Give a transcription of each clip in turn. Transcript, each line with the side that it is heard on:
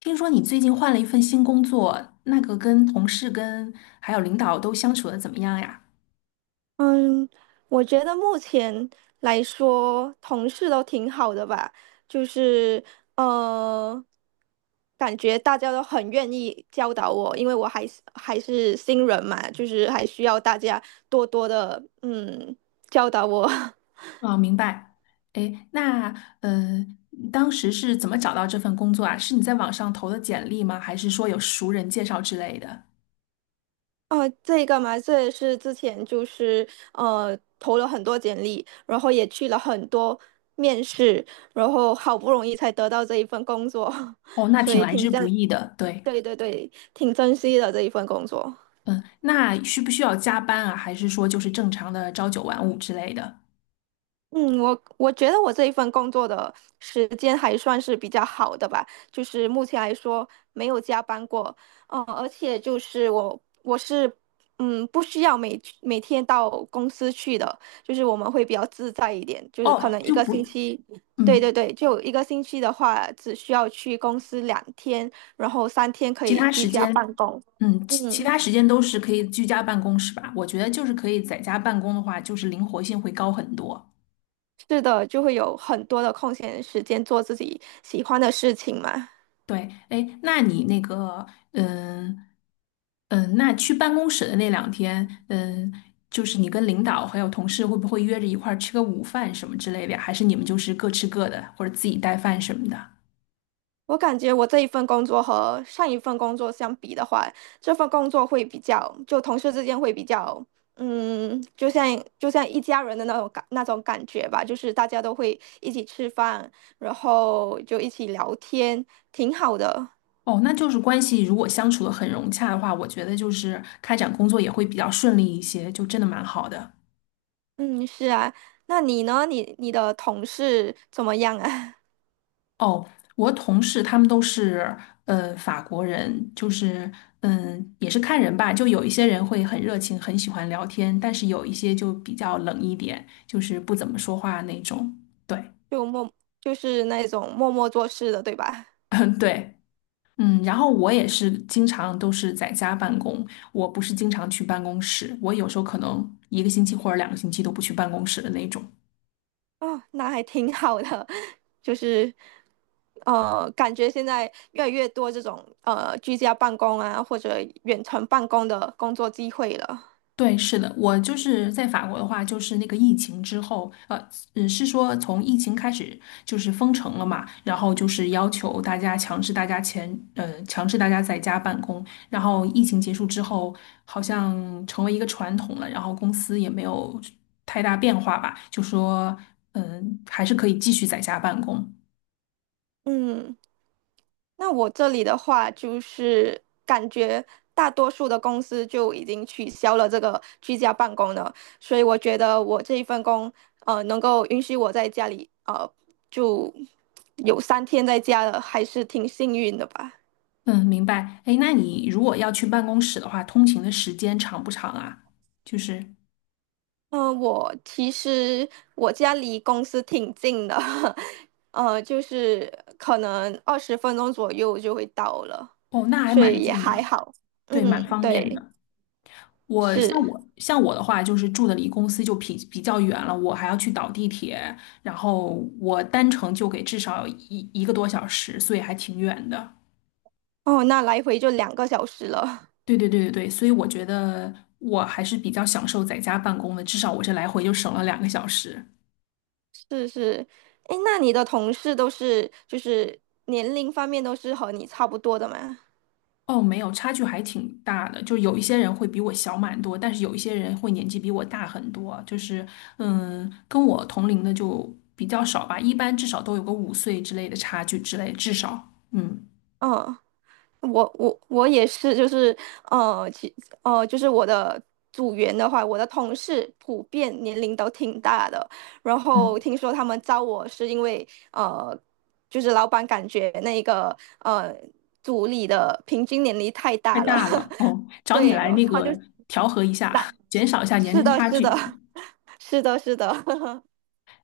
left: 听说你最近换了一份新工作，那个跟同事、跟还有领导都相处的怎么样呀？
right: 嗯，我觉得目前来说，同事都挺好的吧。就是呃，感觉大家都很愿意教导我，因为我还是新人嘛，就是还需要大家多多的教导我。
left: 啊，明白。哎，那呃，当时是怎么找到这份工作啊？是你在网上投的简历吗？还是说有熟人介绍之类的？
right: 哦，这个嘛，这也是之前就是投了很多简历，然后也去了很多面试，然后好不容易才得到这一份工作，
left: 哦，那
right: 所
left: 挺
right: 以
left: 来
right: 挺
left: 之不
right: 赞。
left: 易的。对。
right: 对对对，挺珍惜的这一份工作。
left: 嗯，那需不需要加班啊？还是说就是正常的朝九晚五之类的？
right: 嗯，我觉得我这一份工作的时间还算是比较好的吧，就是目前来说没有加班过。而且就是我是不需要每天到公司去的，就是我们会比较自在一点，就是可
left: 哦，
right: 能一
left: 就
right: 个星
left: 不，
right: 期，对
left: 嗯。
right: 对对，就一个星期的话只需要去公司2天，然后三天可
left: 其
right: 以
left: 他
right: 居
left: 时
right: 家
left: 间，
right: 办公。
left: 嗯，其其
right: 嗯。
left: 他时间都是可以居家办公，是吧？我觉得就是可以在家办公的话，就是灵活性会高很多。
right: 是的，就会有很多的空闲时间做自己喜欢的事情嘛。
left: 对，哎，那你那个，嗯嗯，那去办公室的那两天，嗯，就是你跟领导还有同事会不会约着一块儿吃个午饭什么之类的呀？还是你们就是各吃各的，或者自己带饭什么的？
right: 我感觉我这一份工作和上一份工作相比的话，这份工作会比较，就同事之间会比较，嗯，就像一家人的那种感觉吧，就是大家都会一起吃饭，然后就一起聊天，挺好的。
left: 哦，那就是关系如果相处的很融洽的话，我觉得就是开展工作也会比较顺利一些，就真的蛮好的。
right: 嗯，是啊，那你呢？你的同事怎么样啊？
left: 哦，我同事他们都是法国人，就是嗯也是看人吧，就有一些人会很热情，很喜欢聊天，但是有一些就比较冷一点，就是不怎么说话那种。对，
right: 就默就是那种默默做事的，对吧？
left: 嗯对。嗯，然后我也是经常都是在家办公，我不是经常去办公室，我有时候可能一个星期或者两个星期都不去办公室的那种。
right: 啊，那还挺好的。就是感觉现在越来越多这种居家办公啊，或者远程办公的工作机会了。
left: 对，是的，我就是在法国的话，就是那个疫情之后，嗯，是说从疫情开始就是封城了嘛，然后就是要求大家前，强制大家在家办公，然后疫情结束之后，好像成为一个传统了，然后公司也没有太大变化吧，就说，嗯，还是可以继续在家办公。
right: 嗯，那我这里的话，就是感觉大多数的公司就已经取消了这个居家办公了，所以我觉得我这一份工，能够允许我在家里，就有三天在家了，还是挺幸运的吧。
left: 嗯，明白。哎，那你如果要去办公室的话，通勤的时间长不长啊？就是，
right: 嗯，我其实我家离公司挺近的，就是可能20分钟左右就会到了，
left: 哦，那还
right: 所
left: 蛮
right: 以也
left: 近
right: 还
left: 的。
right: 好。
left: 对，蛮
right: 嗯，
left: 方便
right: 对，
left: 的。
right: 是。
left: 我的话，就是住的离公司就比较远了，我还要去倒地铁，然后我单程就给至少一个多小时，所以还挺远的。
right: 哦，那来回就2个小时了。
left: 对对对对对，所以我觉得我还是比较享受在家办公的，至少我这来回就省了两个小时。
right: 是是。诶，那你的同事都是就是年龄方面都是和你差不多的吗？
left: 哦，没有，差距还挺大的，就有一些人会比我小蛮多，但是有一些人会年纪比我大很多，就是嗯，跟我同龄的就比较少吧，一般至少都有个五岁之类的差距之类，至少嗯。
right: 嗯，我也是，就是呃，其就是我的组员的话，我的同事普遍年龄都挺大的。然后
left: 嗯，
right: 听说他们招我是因为就是老板感觉那个组里的平均年龄太
left: 太
right: 大了，
left: 大了 哦，找你
right: 对，
left: 来
right: 然后
left: 那
right: 他就
left: 个调和一下，
right: 打，
left: 减少一下年
right: 是
left: 龄
right: 的，
left: 差
right: 是的，
left: 距。
right: 是的，是的。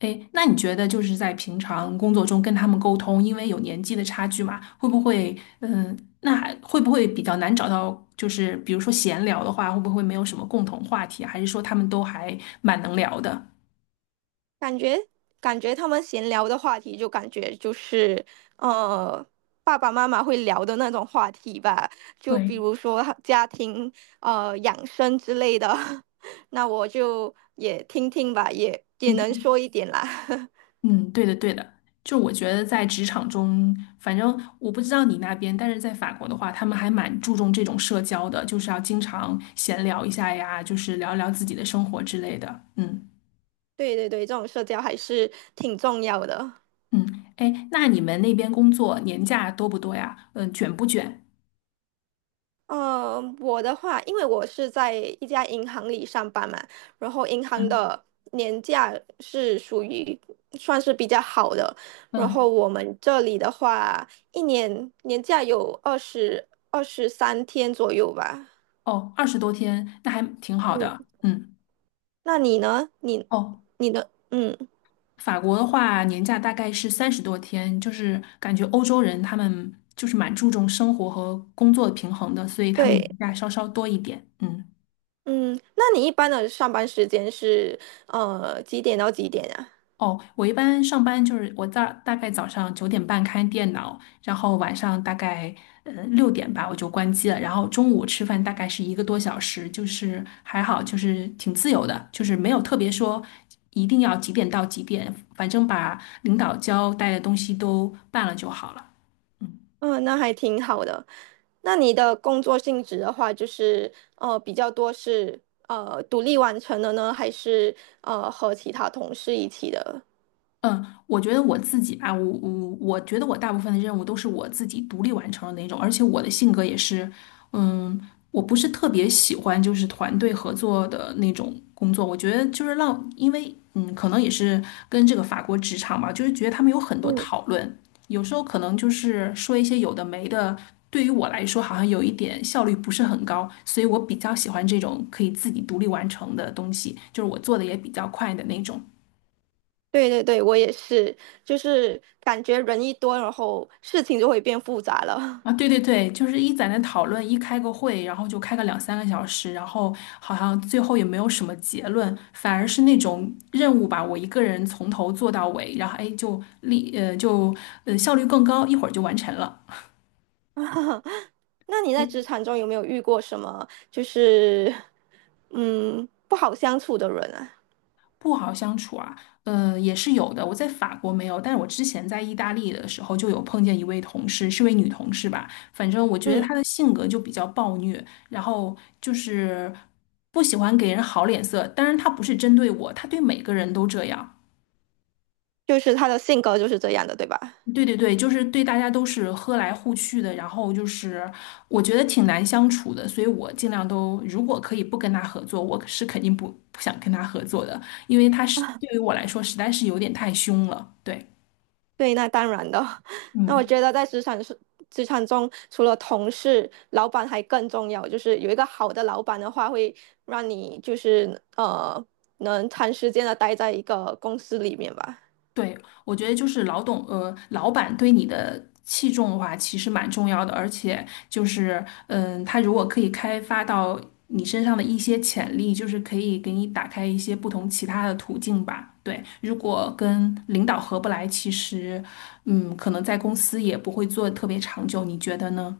left: 哎，那你觉得就是在平常工作中跟他们沟通，因为有年纪的差距嘛，会不会嗯，那还会不会比较难找到？就是比如说闲聊的话，会不会没有什么共同话题啊？还是说他们都还蛮能聊的？
right: 感觉感觉他们闲聊的话题，就感觉就是呃，爸爸妈妈会聊的那种话题吧，就比
left: 对，
right: 如说家庭养生之类的，那我就也听听吧，也能
left: 平
right: 说一点啦。
left: 嗯，对的，对的，就我觉得在职场中，反正我不知道你那边，但是在法国的话，他们还蛮注重这种社交的，就是要经常闲聊一下呀，就是聊一聊自己的生活之类的。嗯
right: 对对对，这种社交还是挺重要的。
left: 嗯，哎，那你们那边工作年假多不多呀？嗯，卷不卷？
right: 嗯，我的话，因为我是在一家银行里上班嘛，然后银行
left: 嗯
right: 的年假是属于算是比较好的，然
left: 嗯，
right: 后我们这里的话，一年年假有23天左右吧。
left: 哦，二十多天，那还挺好
right: 嗯，
left: 的。嗯，
right: 那你呢？你
left: 哦。
right: 你的，嗯，
left: 法国的话，年假大概是三十多天，就是感觉欧洲人他们就是蛮注重生活和工作的平衡的，所以他们
right: 对，
left: 年假稍稍多一点。嗯，
right: 嗯，那你一般的上班时间是几点到几点啊？
left: 哦，我一般上班就是我大概早上九点半开电脑，然后晚上大概六点吧我就关机了，然后中午吃饭大概是一个多小时，就是还好，就是挺自由的，就是没有特别说一定要几点到几点，反正把领导交代的东西都办了就好了。嗯。
right: 嗯，那还挺好的。那你的工作性质的话，就是比较多是独立完成的呢，还是和其他同事一起的？
left: 嗯，我觉得我自己吧，我觉得我大部分的任务都是我自己独立完成的那种，而且我的性格也是，嗯，我不是特别喜欢就是团队合作的那种工作，我觉得就是让，因为嗯，可能也是跟这个法国职场吧，就是觉得他们有很多
right: 嗯，
left: 讨论，有时候可能就是说一些有的没的，对于我来说好像有一点效率不是很高，所以我比较喜欢这种可以自己独立完成的东西，就是我做的也比较快的那种。
right: 对对对，我也是，就是感觉人一多，然后事情就会变复杂了。
left: 啊，对对对，就是一在那讨论，一开个会，然后就开个两三个小时，然后好像最后也没有什么结论，反而是那种任务吧，我一个人从头做到尾，然后哎，就力呃就效率更高，一会儿就完成了。
right: 那你在职场中有没有遇过什么就是不好相处的人啊？
left: 不好相处啊，也是有的。我在法国没有，但是我之前在意大利的时候就有碰见一位同事，是位女同事吧。反正我觉得
right: 嗯，
left: 她的性格就比较暴虐，然后就是不喜欢给人好脸色。当然，她不是针对我，她对每个人都这样。
right: 就是他的性格就是这样的，对吧？
left: 对对对，就是对大家都是和来互去的，然后就是我觉得挺难相处的，所以我尽量都如果可以不跟他合作，我是肯定不想跟他合作的，因为他是对于我来说实在是有点太凶了。对，
right: 对，那当然的。那我
left: 嗯，
right: 觉得在职场中，除了同事，老板还更重要。就是有一个好的老板的话，会让你就是能长时间的待在一个公司里面吧。
left: 对，我觉得就是老董，老板对你的器重的话，其实蛮重要的，而且就是，嗯，他如果可以开发到你身上的一些潜力，就是可以给你打开一些不同其他的途径吧。对，如果跟领导合不来，其实，嗯，可能在公司也不会做得特别长久，你觉得呢？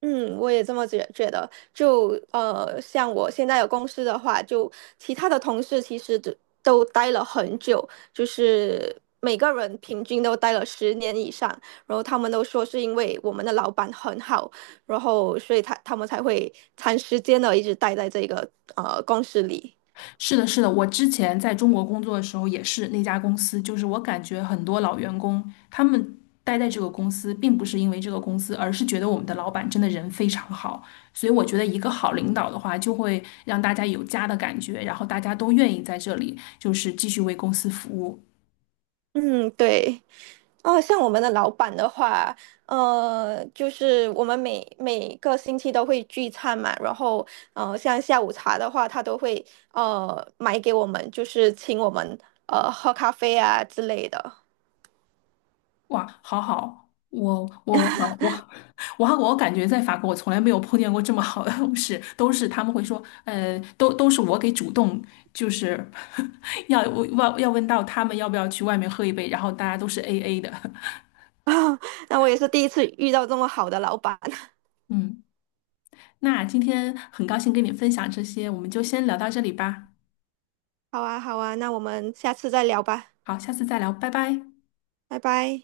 right: 嗯，我也这么觉得。就像我现在的公司的话，就其他的同事其实都待了很久，就是每个人平均都待了10年以上。然后他们都说是因为我们的老板很好，然后所以他们才会长时间的一直待在这个公司里。
left: 是的，是的，我之前在中国工作的时候也是那家公司，就是我感觉很多老员工他们待在这个公司，并不是因为这个公司，而是觉得我们的老板真的人非常好。所以我觉得一个好领导的话，就会让大家有家的感觉，然后大家都愿意在这里就是继续为公司服务。
right: 嗯，对。哦，像我们的老板的话，就是我们每个星期都会聚餐嘛，然后像下午茶的话，他都会买给我们，就是请我们喝咖啡啊之类的。
left: 哇，好好，我我感觉在法国，我从来没有碰见过这么好的同事，都是他们会说，都是我给主动，就是 要问到他们要不要去外面喝一杯，然后大家都是 AA 的。
right: 那我也是第一次遇到这么好的老板。
left: 嗯，那今天很高兴跟你分享这些，我们就先聊到这里吧。
right: 好啊，好啊，那我们下次再聊吧，
left: 好，下次再聊，拜拜。
right: 拜拜。